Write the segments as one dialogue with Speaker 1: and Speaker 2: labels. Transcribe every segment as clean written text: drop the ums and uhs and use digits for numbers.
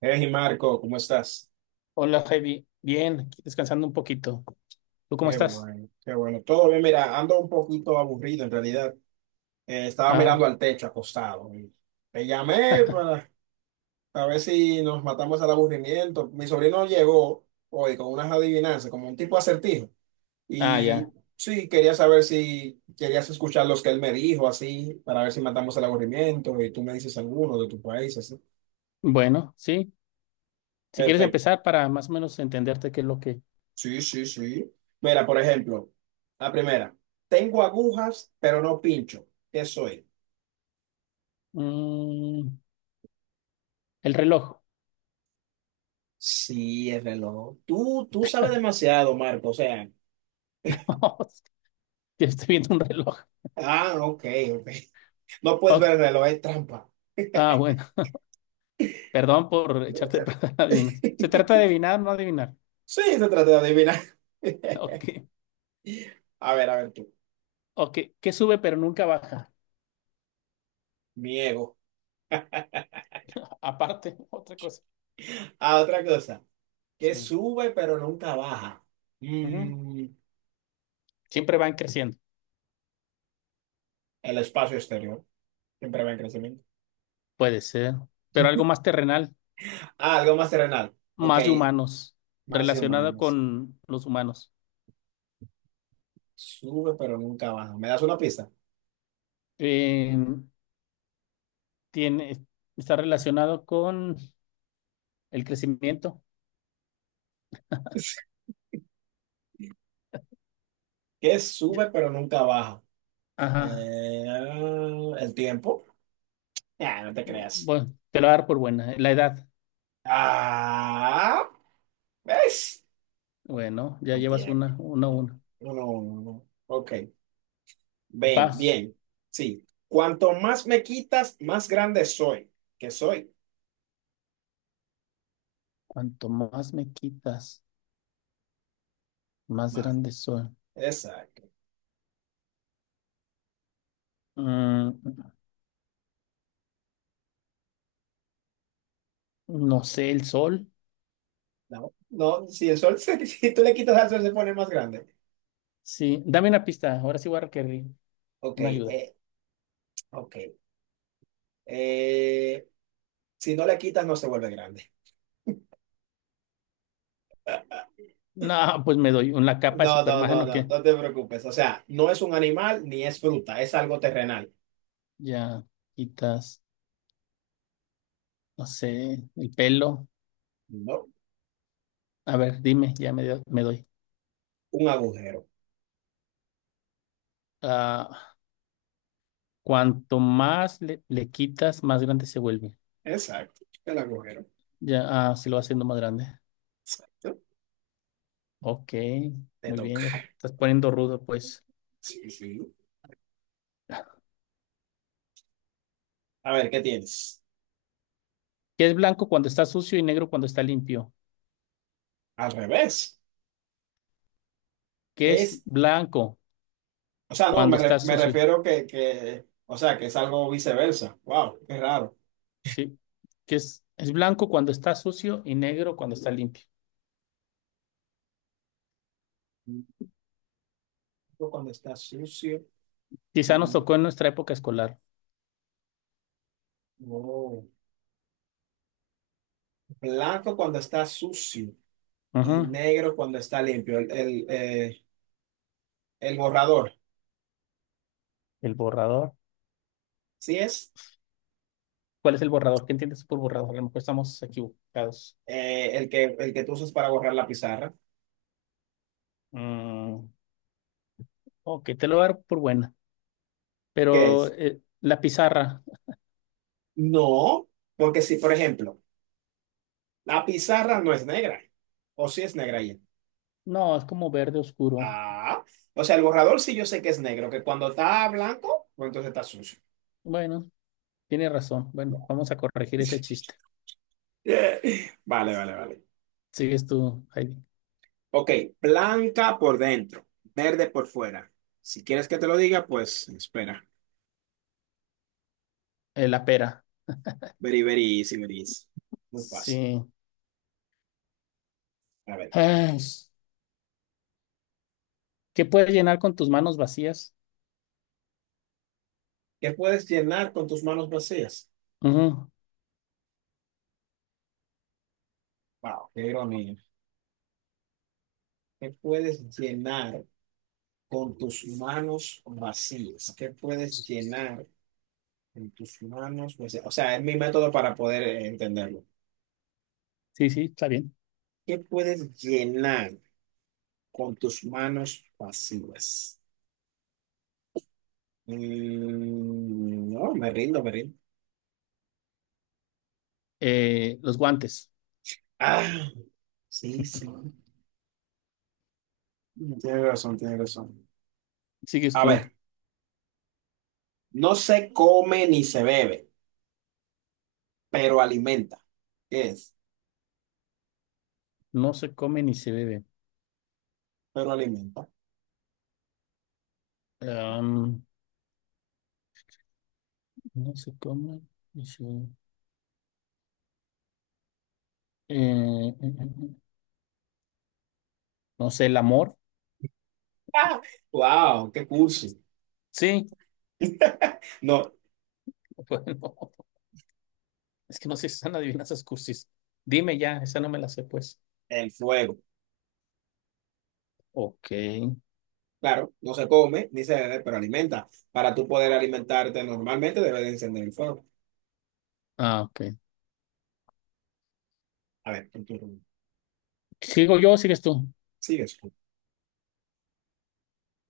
Speaker 1: Hey Marco, ¿cómo estás?
Speaker 2: Hola, Javi. Bien, aquí descansando un poquito. ¿Tú cómo
Speaker 1: Qué
Speaker 2: estás?
Speaker 1: bueno, qué bueno. Todo bien, mira, ando un poquito aburrido en realidad. Estaba
Speaker 2: Ah,
Speaker 1: mirando al techo acostado. Te llamé para a ver si nos matamos al aburrimiento. Mi sobrino llegó hoy con unas adivinanzas, como un tipo acertijo.
Speaker 2: ah,
Speaker 1: Y
Speaker 2: ya.
Speaker 1: sí, quería saber si querías escuchar los que él me dijo, así, para ver si matamos al aburrimiento y tú me dices alguno de tu país, así.
Speaker 2: Bueno, sí. Si quieres
Speaker 1: Perfecto.
Speaker 2: empezar para más o menos entenderte qué es lo que
Speaker 1: Sí, sí, sí. Mira, por ejemplo, la primera. Tengo agujas, pero no pincho. ¿Qué soy?
Speaker 2: Mm, el reloj.
Speaker 1: Sí, el reloj. Tú sabes demasiado, Marco. O sea,
Speaker 2: Ya estoy viendo un reloj.
Speaker 1: ah, ok, ok. No puedes ver
Speaker 2: Oh,
Speaker 1: el reloj, es trampa.
Speaker 2: ah, bueno. Perdón por echarte a perder la adivinanza. Se trata de adivinar, no adivinar.
Speaker 1: Sí, se trata de adivinar.
Speaker 2: Ok,
Speaker 1: A ver tú.
Speaker 2: ok. ¿Qué sube pero nunca baja?
Speaker 1: Mi ego.
Speaker 2: Aparte, otra cosa.
Speaker 1: Ah, otra cosa. Que
Speaker 2: Sí.
Speaker 1: sube, pero nunca baja.
Speaker 2: Ujú.
Speaker 1: Mm,
Speaker 2: Siempre van creciendo.
Speaker 1: el espacio exterior. Siempre va en crecimiento.
Speaker 2: Puede ser. Pero algo más terrenal,
Speaker 1: Ah, algo más terrenal. Ok,
Speaker 2: más de humanos,
Speaker 1: más
Speaker 2: relacionado
Speaker 1: humanos.
Speaker 2: con los humanos.
Speaker 1: Sube pero nunca baja. ¿Me das una pista?
Speaker 2: Eh, Tiene, está relacionado con el crecimiento.
Speaker 1: ¿Qué
Speaker 2: Ya-
Speaker 1: sube pero nunca baja?
Speaker 2: Ajá.
Speaker 1: Eh, el tiempo. Ah, no te creas.
Speaker 2: Bueno, te lo voy a dar por buena. La edad.
Speaker 1: Ah, ¿ves?
Speaker 2: Bueno, ya
Speaker 1: El
Speaker 2: llevas
Speaker 1: tiempo.
Speaker 2: una, una.
Speaker 1: No, no, no. Ok. Bien,
Speaker 2: Paz.
Speaker 1: bien. Sí. Cuanto más me quitas, más grande soy. ¿Qué soy?
Speaker 2: Cuanto más me quitas, más
Speaker 1: Más.
Speaker 2: grande soy.
Speaker 1: Exacto.
Speaker 2: Mm, no sé, el sol.
Speaker 1: No, no, si el sol, si tú le quitas al sol, se pone más grande.
Speaker 2: Sí, dame una pista. Ahora sí voy a requerir
Speaker 1: Ok,
Speaker 2: una ayuda.
Speaker 1: ok. Eh, si no le quitas, no se vuelve grande.
Speaker 2: No, pues me doy una capa de
Speaker 1: No, no, no,
Speaker 2: Superman o
Speaker 1: no,
Speaker 2: qué.
Speaker 1: no te preocupes. O sea, no es un animal ni es fruta, es algo terrenal.
Speaker 2: Ya quitas, no sé, el pelo.
Speaker 1: No,
Speaker 2: A ver, dime, ya me doy.
Speaker 1: un agujero.
Speaker 2: Cuanto más le quitas, más grande se vuelve.
Speaker 1: Exacto, el agujero.
Speaker 2: Ya, ah, se lo va haciendo más grande.
Speaker 1: Exacto.
Speaker 2: Ok,
Speaker 1: Te
Speaker 2: muy bien, ya
Speaker 1: toca.
Speaker 2: estás poniendo rudo, pues.
Speaker 1: Sí, sí. A ver, ¿qué tienes?
Speaker 2: ¿Qué es blanco cuando está sucio y negro cuando está limpio?
Speaker 1: Al revés.
Speaker 2: ¿Qué
Speaker 1: ¿Qué
Speaker 2: es
Speaker 1: es?
Speaker 2: blanco
Speaker 1: O sea, no,
Speaker 2: cuando está
Speaker 1: me
Speaker 2: sucio?
Speaker 1: refiero o sea, que es algo viceversa. Wow, qué raro.
Speaker 2: Sí. ¿Qué es blanco cuando está sucio y negro cuando está limpio?
Speaker 1: Blanco cuando está sucio
Speaker 2: Quizá nos
Speaker 1: y
Speaker 2: tocó en nuestra época escolar.
Speaker 1: oh, blanco cuando está sucio y
Speaker 2: Ujú.
Speaker 1: negro cuando está limpio. El borrador.
Speaker 2: El borrador.
Speaker 1: ¿Sí es?
Speaker 2: ¿Cuál es el borrador? ¿Qué entiendes por borrador? A lo mejor estamos equivocados.
Speaker 1: El que, el que tú usas para borrar la pizarra,
Speaker 2: Mm, ok, te lo voy a dar por buena.
Speaker 1: ¿qué
Speaker 2: Pero
Speaker 1: es?
Speaker 2: la pizarra.
Speaker 1: No, porque si, por ejemplo, la pizarra no es negra, o si es negra ya.
Speaker 2: No, es como verde oscuro.
Speaker 1: Ah, o sea, el borrador sí yo sé que es negro, que cuando está blanco, pues entonces está sucio.
Speaker 2: Bueno, tiene razón. Bueno, vamos a corregir ese chiste.
Speaker 1: Vale, vale, vale.
Speaker 2: Sigues tú, Heidi.
Speaker 1: Ok, blanca por dentro, verde por fuera. Si quieres que te lo diga, pues espera.
Speaker 2: La pera.
Speaker 1: Very, very easy, very easy. Muy fácil.
Speaker 2: Sí.
Speaker 1: A ver,
Speaker 2: Ay, ¿qué puedes llenar con tus manos vacías?
Speaker 1: ¿qué puedes llenar con tus manos vacías?
Speaker 2: Ujú.
Speaker 1: Wow, qué ironía. ¿Qué puedes llenar con tus manos vacías? ¿Qué puedes llenar con tus manos vacías? O sea, es mi método para poder entenderlo.
Speaker 2: Sí, sí, está bien.
Speaker 1: ¿Qué puedes llenar con tus manos vacías? Mm, no, me rindo, me rindo.
Speaker 2: Los guantes.
Speaker 1: Ah, sí, sí. Tienes razón, tienes razón.
Speaker 2: Sigues
Speaker 1: A
Speaker 2: tú.
Speaker 1: ver, no se come ni se bebe, pero alimenta. ¿Qué es?
Speaker 2: No se come ni se bebe.
Speaker 1: Pero alimenta.
Speaker 2: Am, no se come ni se bebe. Eh, eh, eh, eh. No sé, el amor.
Speaker 1: Ah, ¡wow! ¡Qué cursi!
Speaker 2: Sí,
Speaker 1: No,
Speaker 2: bueno, es que no sé si están adivinanzas cursis. Dime ya, esa no me la sé, pues.
Speaker 1: el fuego.
Speaker 2: Ok.
Speaker 1: Claro, no se come ni se bebe, pero alimenta. Para tú poder alimentarte normalmente, debes de encender el fuego.
Speaker 2: Ah, ok.
Speaker 1: A ver, tu turno.
Speaker 2: ¿Sigo yo o sigues tú?
Speaker 1: Sigues tú.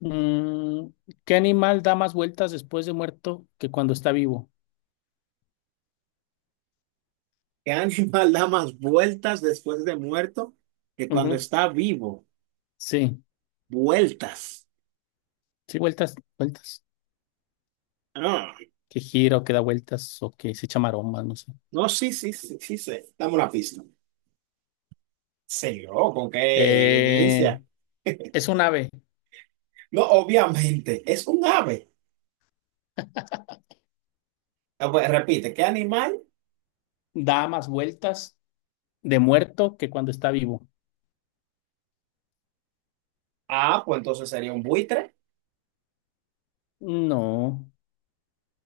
Speaker 2: Mm, ¿qué animal da más vueltas después de muerto que cuando está vivo?
Speaker 1: ¿Qué animal da más vueltas después de muerto que cuando
Speaker 2: Ujú.
Speaker 1: está vivo?
Speaker 2: Sí,
Speaker 1: Vueltas.
Speaker 2: sí, vueltas, vueltas.
Speaker 1: Ah,
Speaker 2: Que gira o que da vueltas o que se echa maromas, no sé.
Speaker 1: no, sí, sí, sí, sí sé. Dame una pista. Seguro, ¿con qué
Speaker 2: Eh,
Speaker 1: inicia?
Speaker 2: es un ave.
Speaker 1: No, obviamente, es un ave. Ah, pues, repite, ¿qué animal?
Speaker 2: Da más vueltas de muerto que cuando está vivo.
Speaker 1: Ah, pues entonces sería un buitre,
Speaker 2: No,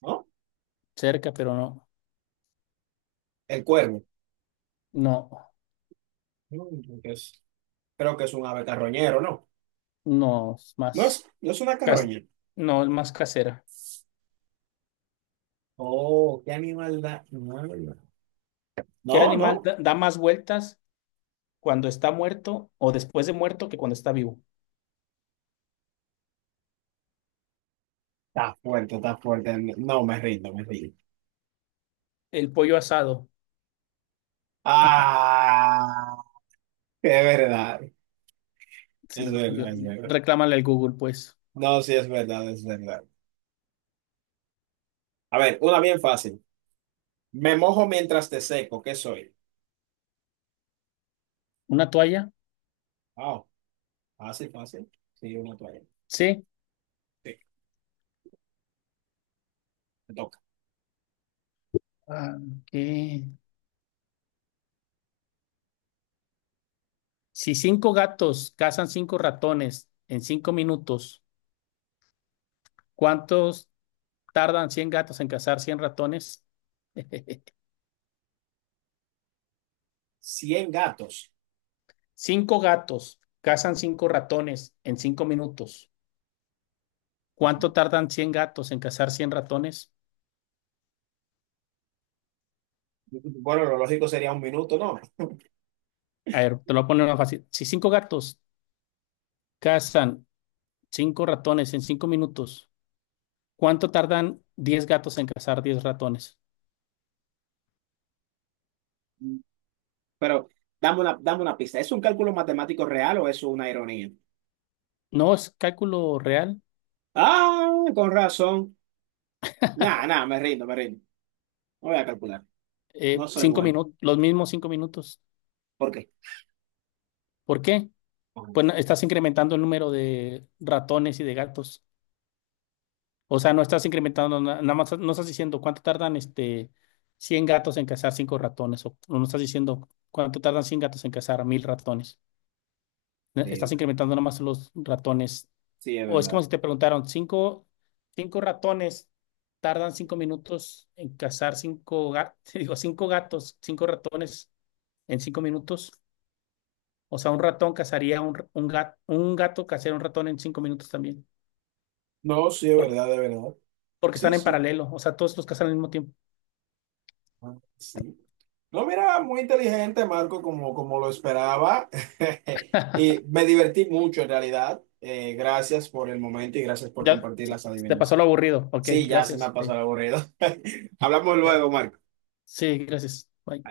Speaker 1: ¿no?
Speaker 2: cerca, pero no.
Speaker 1: El cuervo.
Speaker 2: No,
Speaker 1: No, entonces, creo que es un ave carroñero, ¿no?
Speaker 2: no, es
Speaker 1: No
Speaker 2: más.
Speaker 1: es, no es una
Speaker 2: cas-
Speaker 1: carroña.
Speaker 2: no, es más casera.
Speaker 1: Oh, ¿qué animal da? No,
Speaker 2: ¿Qué
Speaker 1: no,
Speaker 2: animal
Speaker 1: no.
Speaker 2: da más vueltas cuando está muerto o después de muerto que cuando está vivo?
Speaker 1: Está fuerte, está fuerte. No, me rindo, me rindo.
Speaker 2: El pollo asado.
Speaker 1: Ah, es verdad, es
Speaker 2: Sí,
Speaker 1: verdad,
Speaker 2: yo,
Speaker 1: es verdad.
Speaker 2: reclámale al Google, pues.
Speaker 1: No, sí, es verdad, es verdad. A ver, una bien fácil. Me mojo mientras te seco, ¿qué soy?
Speaker 2: ¿Una toalla?
Speaker 1: Wow. Fácil, fácil. Sí, una toalla.
Speaker 2: Sí.
Speaker 1: Sí, me toca.
Speaker 2: Ah, ok. Si cinco gatos cazan cinco ratones en 5 minutos, ¿cuántos tardan 100 gatos en cazar 100 ratones?
Speaker 1: 100 gatos.
Speaker 2: Cinco gatos cazan cinco ratones en cinco minutos.
Speaker 1: Ujú.
Speaker 2: ¿Cuánto tardan 100 gatos en cazar cien ratones?
Speaker 1: Bueno, lo lógico sería 1 minuto, ¿no?
Speaker 2: A ver, te lo voy a poner más fácil. Si cinco gatos cazan cinco ratones en cinco minutos, ¿Cuánto tardan 10 gatos en cazar 10 ratones?
Speaker 1: Pero dame una pista. ¿Es un cálculo matemático real o es una ironía?
Speaker 2: No es cálculo real.
Speaker 1: Ah, con razón. Nah, nah, me rindo, me rindo. No voy a calcular. No soy
Speaker 2: Cinco
Speaker 1: bueno.
Speaker 2: minutos, los mismos 5 minutos.
Speaker 1: ¿Por qué?
Speaker 2: ¿Por qué?
Speaker 1: Ok,
Speaker 2: Pues estás incrementando el número de ratones y de gatos. O sea, no estás incrementando, nada más no estás diciendo cuánto tardan este 100 gatos en cazar cinco ratones. O no estás diciendo cuánto tardan 100 gatos en cazar 1000 ratones. Estás
Speaker 1: ok.
Speaker 2: incrementando nomás los ratones.
Speaker 1: Sí, es
Speaker 2: O es como
Speaker 1: verdad.
Speaker 2: si te preguntaron, cinco ratones tardan 5 minutos en cazar cinco gatos, digo, cinco gatos, cinco ratones en 5 minutos. O sea, un ratón cazaría un gato cazaría un ratón en 5 minutos también.
Speaker 1: No, sí, es
Speaker 2: Por-
Speaker 1: verdad, de verdad.
Speaker 2: Porque
Speaker 1: Sí,
Speaker 2: están en
Speaker 1: sí.
Speaker 2: paralelo. O sea, todos los cazan al mismo tiempo.
Speaker 1: Ah, sí. No, mira, muy inteligente, Marco, como lo esperaba. Y me divertí mucho, en realidad. Gracias por el momento y gracias por
Speaker 2: Ya,
Speaker 1: compartir
Speaker 2: se-
Speaker 1: las
Speaker 2: se te pasó lo
Speaker 1: adivinanzas.
Speaker 2: aburrido. Ok,
Speaker 1: Sí, ya se me ha
Speaker 2: gracias.
Speaker 1: pasado el aburrido. Hablamos
Speaker 2: Ok.
Speaker 1: luego, Marco.
Speaker 2: Sí, gracias. Bye.